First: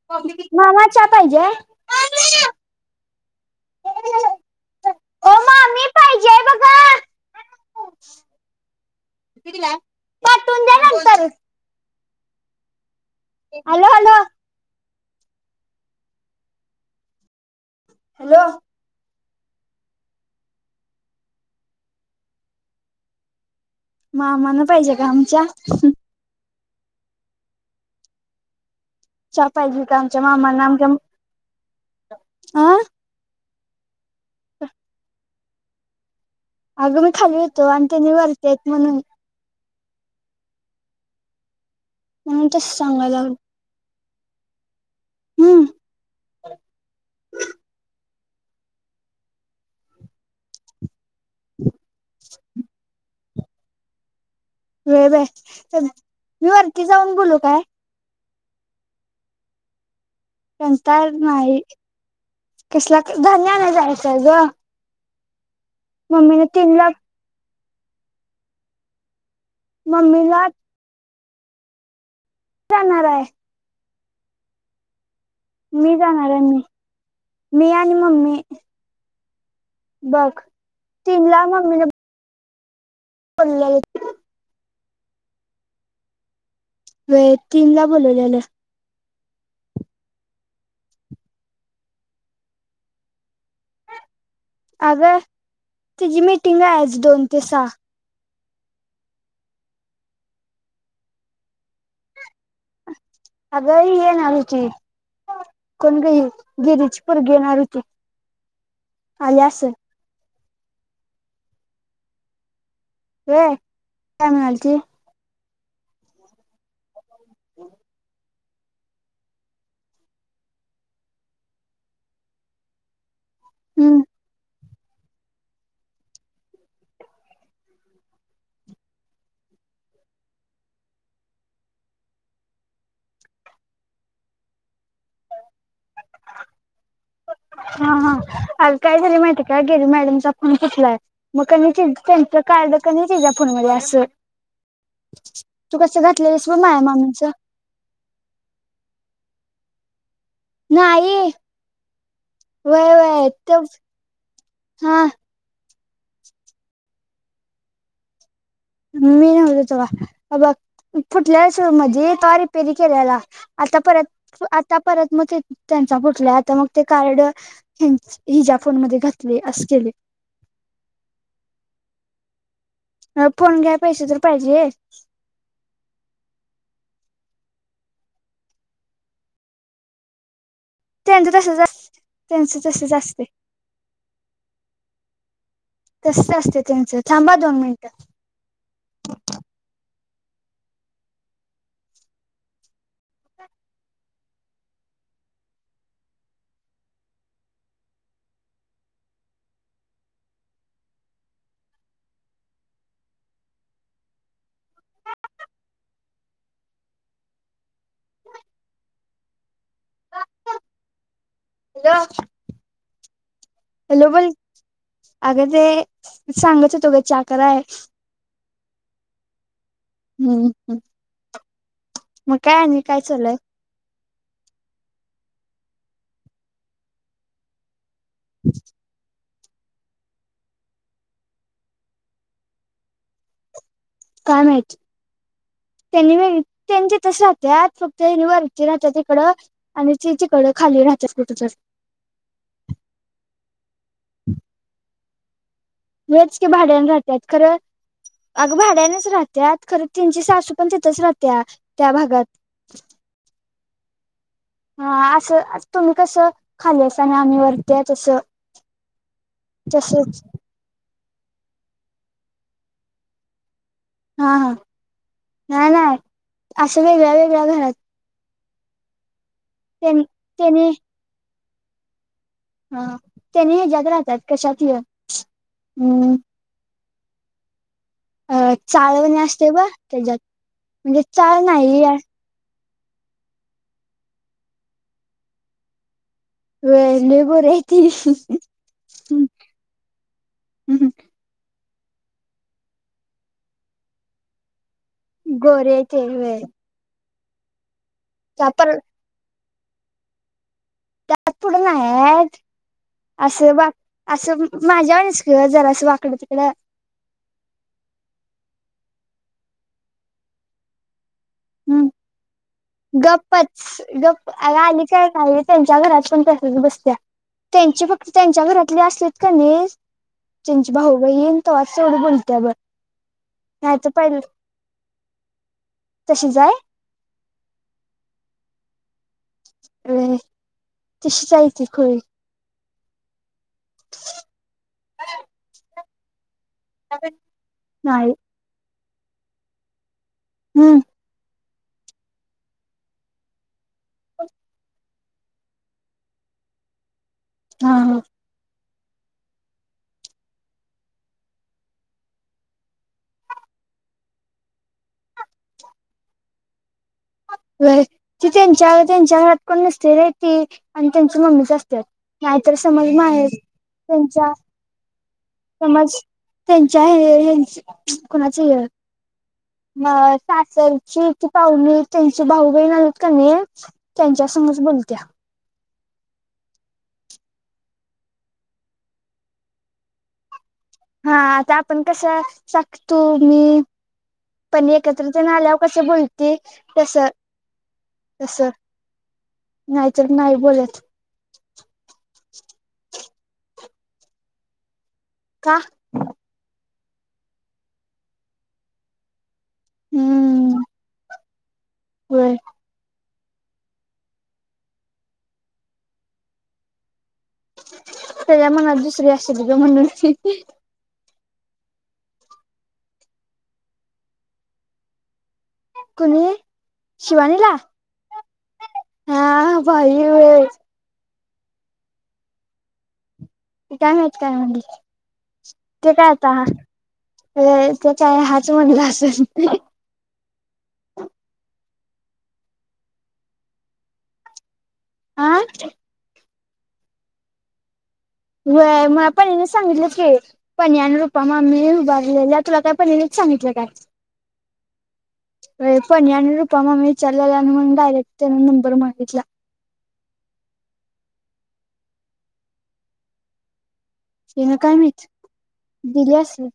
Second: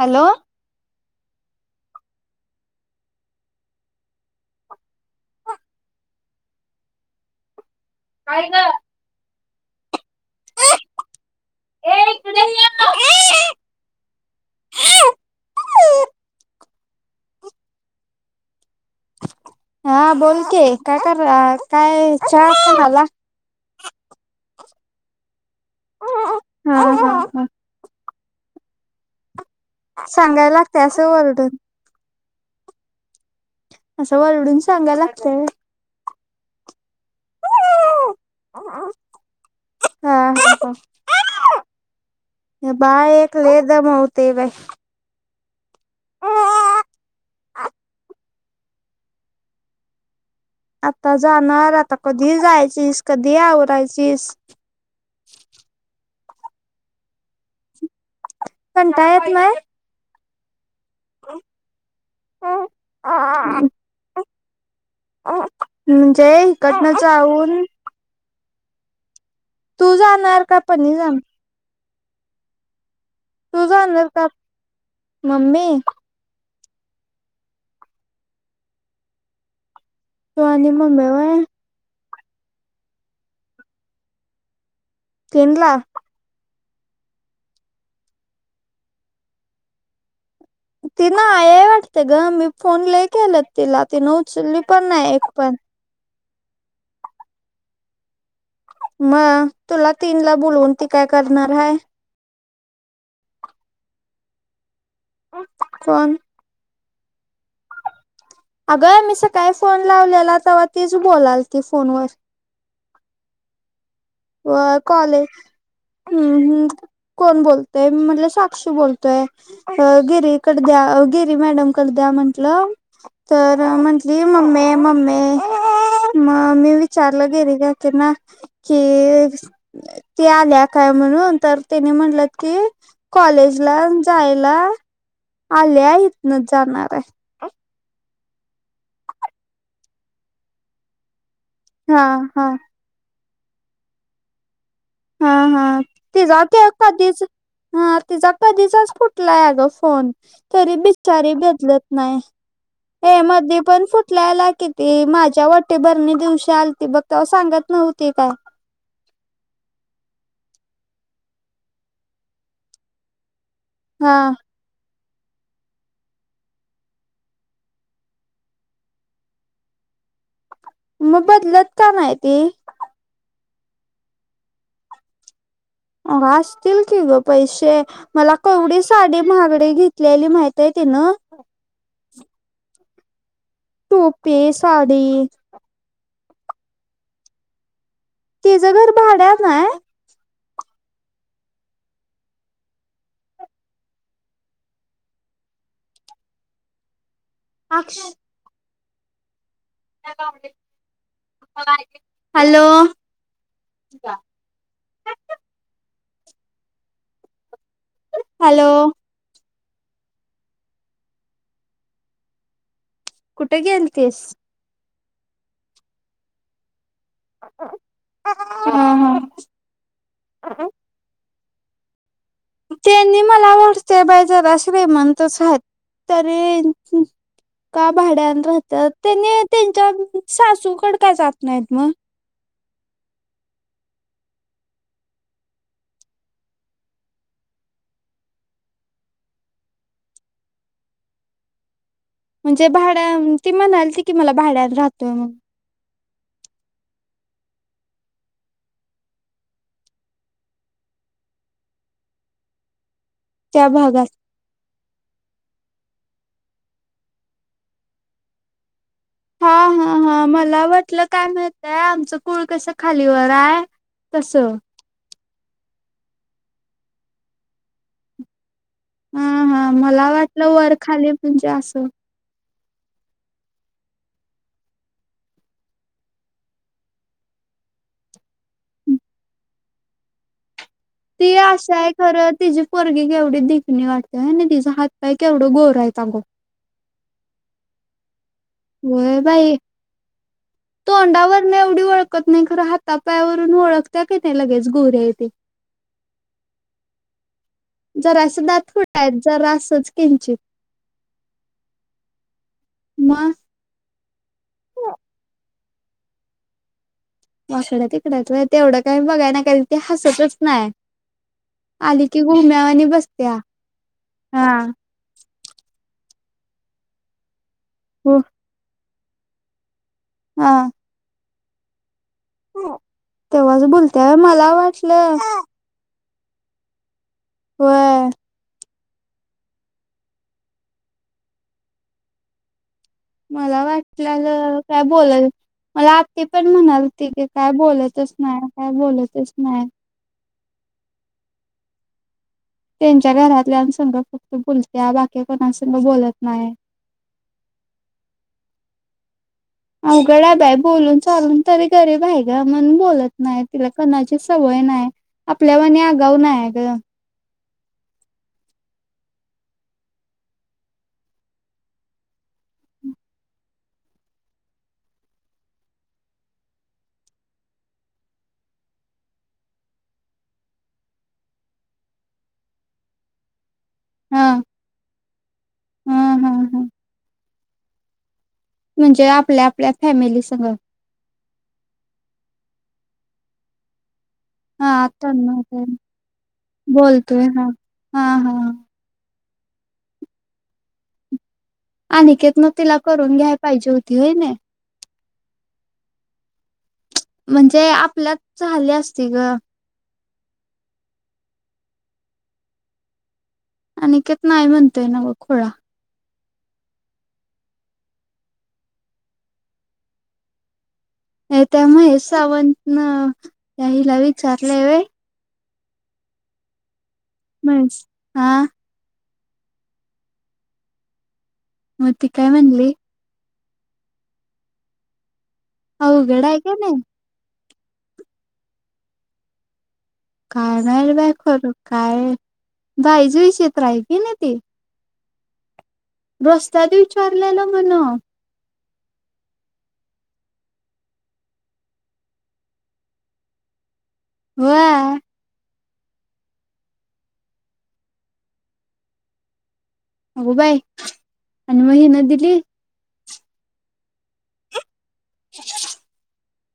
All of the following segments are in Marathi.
हॅलो मामा चहा पाहिजेय. ओ मामी पाहिजे बघा. [inaudible] काय गं. पाठवून दे नंतर. ए इकडे ये. आलो आलो. हॅलो. हा बोल की काय करालेस काय चहा झाला. मामाना पाहिजे गं आमच्या. ह ह ह. चहा पाहिजे होता. आमच्या सांगायला मामाांना लागते आमच्या असं वरडून आ. असं वरडून सांगायला लागतंय व्हयं. अगं मी खाली होतो. त्यांनी वरती आहेत म्हणून. हा हा म्हणून हा तसं बाळ सांगायला लागलो. एक लै दमवतय. ते व्हय. हम्म. आता जाणार आता कधी जायचीस कधी आवरायचीस. व्हय बाई मी वरती जाऊन बोलू काय. कंटाळ येत नाही. कंटाळ नाही कसला धान्य अनायला जायचं आहे गं. अ म्हणजे मम्मीने तीनला हिकडं जावून. तू जाणार मम्मीला का पणी जाण जाणार आहे. तू जाणार का मम्मी. मी जाणार ये मी. मी आणि मम्मी. बघ तु आणि मम्मी व्हयं. तीनला मम्मीने [unintelligible] तेन ला. व्हयं तीन ला बोलवल्याल. ति नाही ये वाटते गं मी फोन लै केलेत. तिला तिनं उचली पण नाही अगं एक पण. तिची मीटिंग आहे दोन ते सहा. मग तुला तीन ला बोलवून ती काय करणार हाय. आगं ही येणार होती. कोण फोन गं ही गिरीज ची पोरगी येणार होती. अगं मी आली सकाळी असल फोन लावलेला. तवा तीच बोलालती फोनवर. होय. व कॉलेज हम्म हम्म कोण बोलतंय मी म्हटलं साक्षी बोलतोय. अ गिरीकड द्या गिरी मॅडम कड द्या म्हंटलं तर हम्म म्हटलं मम्मे मम्मे मग मी विचारलं गिरी काकी ना. ते ती आल्या काय म्हणून, तर त्यानी म्हणल की. कॉलेज ला जायला आल्या. हितनच जाणार आहे. हा हा आणि काय झाली माहितीय का गिरी मॅडमचा फोन फुटलाय. मग कणी हा तेनच हा कार्ड कणी तिच्या फोन मध्ये असलं. हा हा तू कस तिचा घातलेलीस बग ते माया कधीच मामीच. हा तिचा कधीचाच फुटलाय आगं फोन. तरी नाही बिचारी बदलत नाही. व्हय ते व्हय मध्यी पण फुटलेला हा किती माझ्या वा ते बर्नी दिवशी आलती बघ तेव्हा सांगत नव्हती काय. मी नव्हती तेव्हा अब फुटल्या शरू मध्ये पार रिपेरिं केलेला. आता हा परत आता परत मग ते त्यांचा फुटलाय आता मग ते कार्ड. हिजा फोन मध्ये घातले असं केलेय. मग बदलत का नाही ती. फोन घ्याय पैसे तर पाहिजे. असतील की गं पैसे. मला केवढी साडी माहागडी घेतलेली माहितय तिनं. त्यांचं तसंच असतंय त्यांचं तसंच असतंय. टुपी साडी. तसंच असते त्यांचं, थांब दोन मिनिटं. तिच घर भाड्यान आय. [unintelligible] हॅलो. हॅलो. हॅलो. कुठे हॅलो गेलतीस? बोल अगं ते सांगायचं होतो गं चाह कराय. हा हा. हम्म हम्म. त्यांनी मला आवडते बाय जरा श्रीमंतच आहेस तरी का भाड्यान राहत्यात त्यांनी त्यांच्या सासूकड का जात नाहीत म? काय माहित. त्यांनी बघी त्यांचे तस राहत्या फक्त [unintelligible] त्या तिकडं. आणि चीची कडं खाली राहतात कुठं तर. म्हणजे भाड्या ती म्हणालती की मला भाड्यान राहतोय मग. वेच के भाड्याने राहत्यात खरं. अगं भाड्यानेच राहत्या खरं तीनची सासू पण तिथेच राहत्या त्या भागात. त्या भागात. हा असं तुम्ही कसं खालेस आणि आम्ही वरती आहे तसं. हा हा तसच. हा मला वाटलं काय माहितया आमचं कूळ कसं खालीवर आहे हा हा तसं नाही असं वेगळ्या वेगळ्या घरात. हा हा त्यां मला वाटलं त्याने वर खाली म्हणजे असं. हा त्याने ह्यज्यात राहत्यात कशात य हम्म. अ चाळवणी असते ब त्याज्यात. ती असा आहे खरं तिजी पोरगे केवढी धीकणी वाटतेय आणि तिचा हात पाय केवढं गोर आहे आगो. वय लय गोरी आहे ती. वय बाई. तोंडावर नाही एवढी ओळखत नाही खरं हाता पाया वरून ओळखत्या की नाही लगेच गोरी आहे. ते गोरी आहे ते ही वेय. जरासा दात आपण पुढं आहे जरासच किंचित. दात पुढे नाय आहेत. मग असं वाक असं माझ्या म वणीच की जरा असं वाकडं तिकडं. वाकड्या तिकड्यात वय तेवढं काही बघाय नका ते कधी हसतच नाय. हम्म आली की गुम्या आणि गप्पच गप्प अगं आली काय काही त्यांच्या घरात पण तसच बसत्या. त्यांचे फक्त हो त्यांच्या घरातले असलेत का नाहीस हा त्यांची भाऊ बहीण तव्हा सोड बून तेव्हाच बोलतेय मला वाटलं कशी जाय. होय. वेय तशी चालती खळी. मला वाटल्यालं काय बोलेल. मला आत्ती पण म्हणाल होती की काय नाही बोलतच नाय काय बोलतच नाय. हम्म. त्यांच्या घरातल्यान संग फक्त बुलत्या बाकी कोणा संग बोलत नाय. हा हा. अवघड आहे बाई बोलून चालून तरी घरी गरीब आहे गं म्हणून बोलत नाय तिला कणाची सवय नाय. आपल्या वाणी आगव नाही हाय गं. वय ती त्यांच्या त्यांच्या घरात पण नसते रे ती आणि त्यांची मम्मीच असत्यात. नाहीतर समज माहेश त्यांच्या समज त्यांच्या हे हेंच कुणाच य माया सासरची ती पाहुणे त्यांची भाऊ बहीण आलेत का नाही त्यांच्या समोरच बोलत्या. आं हां हां. म्हणजे आपल्या आपल्या फॅमिली संगं. हा आता आपण कसं साख, तु, मी पण हा एकत्र तेन तन्मय आल्यावर कसं बोलती तसं बोलतोय हा हा तसं. हा नाही तर नाही बोलत. अनिकेत नं तिला करून घ्याय पाहिजे होती व्हय नाय. का म्हणजे आपल्यात झालं असती गं. हम्म. वय. अनिकेत नाही म्हणतोय ना बघ खुळा. त्याच्या या मनात दुसरी अशीत गं म्हणून. नाही त्या महेश सावंत नं त्या हिला विचारलं व्हय. कुणी शिवानीला महेश हा हा भारी वेच. म ती काय म्हणली? काय माहीत काय म्हणली ते काय अवघड आता आहे हा का नाही वय त्याच्या हाच म्हणला आसल. काय नाही रे बाय खरं काय भाईजीहीचीत राहि की नाही ती. आं रस्त्यात विचारलेला म्हणं. वय मला पण हिने सांगितलं की. पनीयान रूपा मामी उभारलेल्या तुला काय पनीनीच सांगितलं काय? व्हाय. वय पनीयान आणि रुपा मामी विचारलेला आणि मग डायरेक्ट त्याने नंबर मागितल्या. अगो बाय आणि म हिनं दिली? हिनं काय माहिती दिली असेल.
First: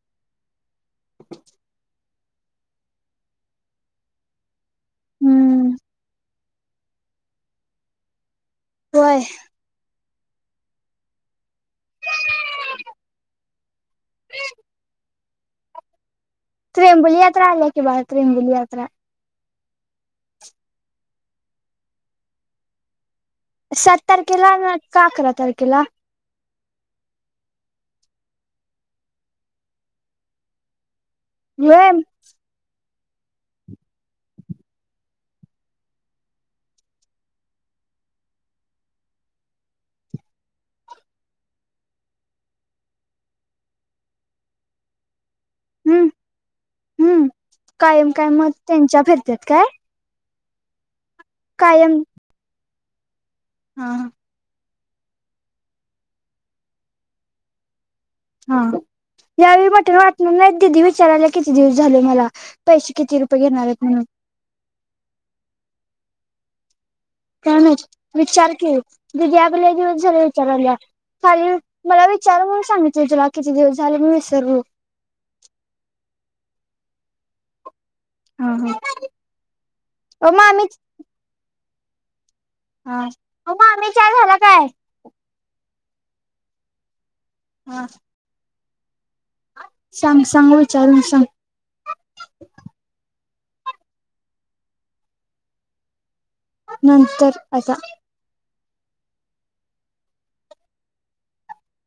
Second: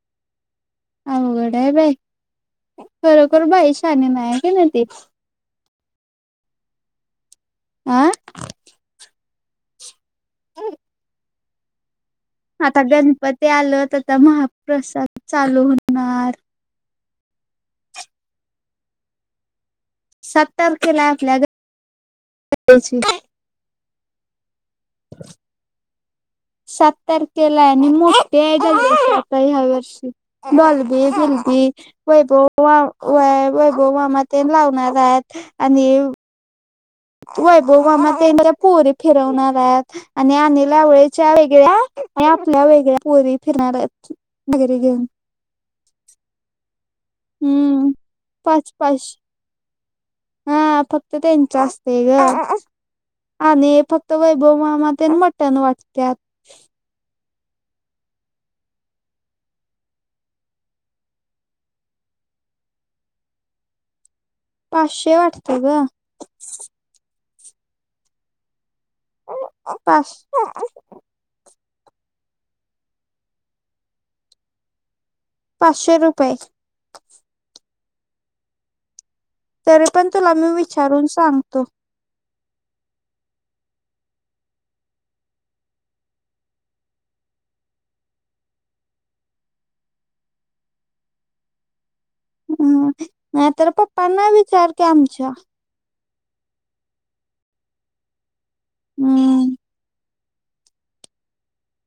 अवघड आहे बाई खरोखर बाई शहाणी नाय हाय काय नाय ते. हम्म. आं व्हय. आता गणपती आलं तर त्या महाप्रसाद चालू होणार. त्रिंबुली यात्रा आल्या की बाहेर त्रिंबुली यात्रा. सात तारखेला आपल्या. [unintelligible] सात तारखेला म का अकरा तारखेला? सात तारखेला आणि मोठे आहे [unintelligible] ह्या वर्षी बॉल बी बिल ती व्हय वैभव वाव वैभव बो मामातेन लावणार आहेत आणि वैभव मामा तेन त्या पोरी फिरवणार आहेत. आणि आनेल्या वेळेच्या वेगळ्या आणि आपल्या वेगळ्या पोरी फिरणाऱ्यात. [unintelligible] घेऊन. हम्म हम्म हम्म कायम काय मत पाच त्यांच्या पाच फिरत्यात काय. हा फक्त त्यांच कायम असतंय गं. आणि हा फक्त वैभव मामा आणि ते मटण वाटत्यात. हां यावेळी मटण वाटणार नाहीत. दिदी विचारायला किती दिवस झाले मला. पैसे किती रुपये घेणार आहेत म्हणून. पाचशे वाटतं गं. काय माहित विचार की दिदि आगं लै दिवस पाच झाल विचाराल्या. खाली मला विचार म्हणून सांगितलं तुला किती दिवस झाले मी विसरलो. पाचशे रुपये हा हा. तरी पण तुला मी विचारून सांगतो. हा मामी चा घरात हाय. हा. सांग सांग विचारून सांग. हम नाहीतर पप्पांना विचार कि आमच्या. नंतर आता. हम्म.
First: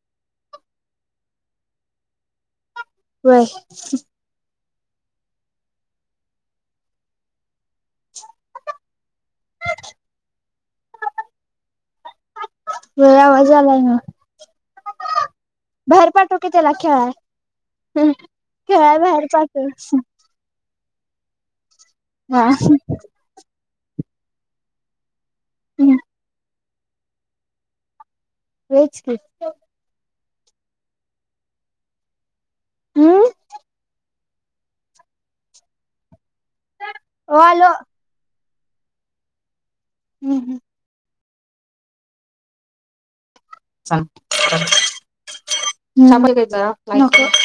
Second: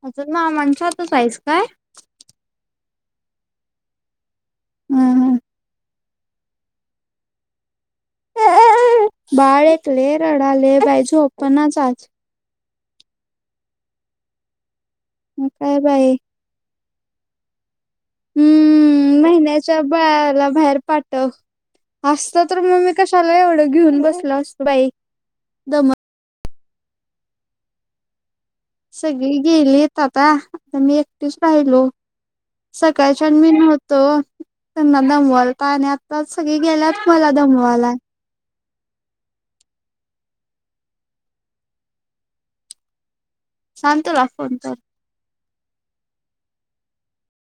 अजून मामांच्यातच आहेस काय. व्हय. ह ह. बाळ एक लै रडालय बाई झोपनाच आज. व्हय आवाज यालाय नवं मग काय बाहेर बाई पाठव. कि त्याला खेळाय. खेळाय हम्म बाहेर महिन्याच्या पाठव बाळाला बाहेर पाट तर असतं हा तर मी कशाला एवढं घेऊन बसलो असतो बाई दमत. व्हयच की सगळी गेलीत आता, आता मी एकटीच राहिलो. हम्म सकाळच्यान मी नव्हतो त्यांना दमवलता आणि आता सगळी गेल्यात. मला ओ आलो दमवालाय. हम हम. सांग तुला फोन करून [unintelligible]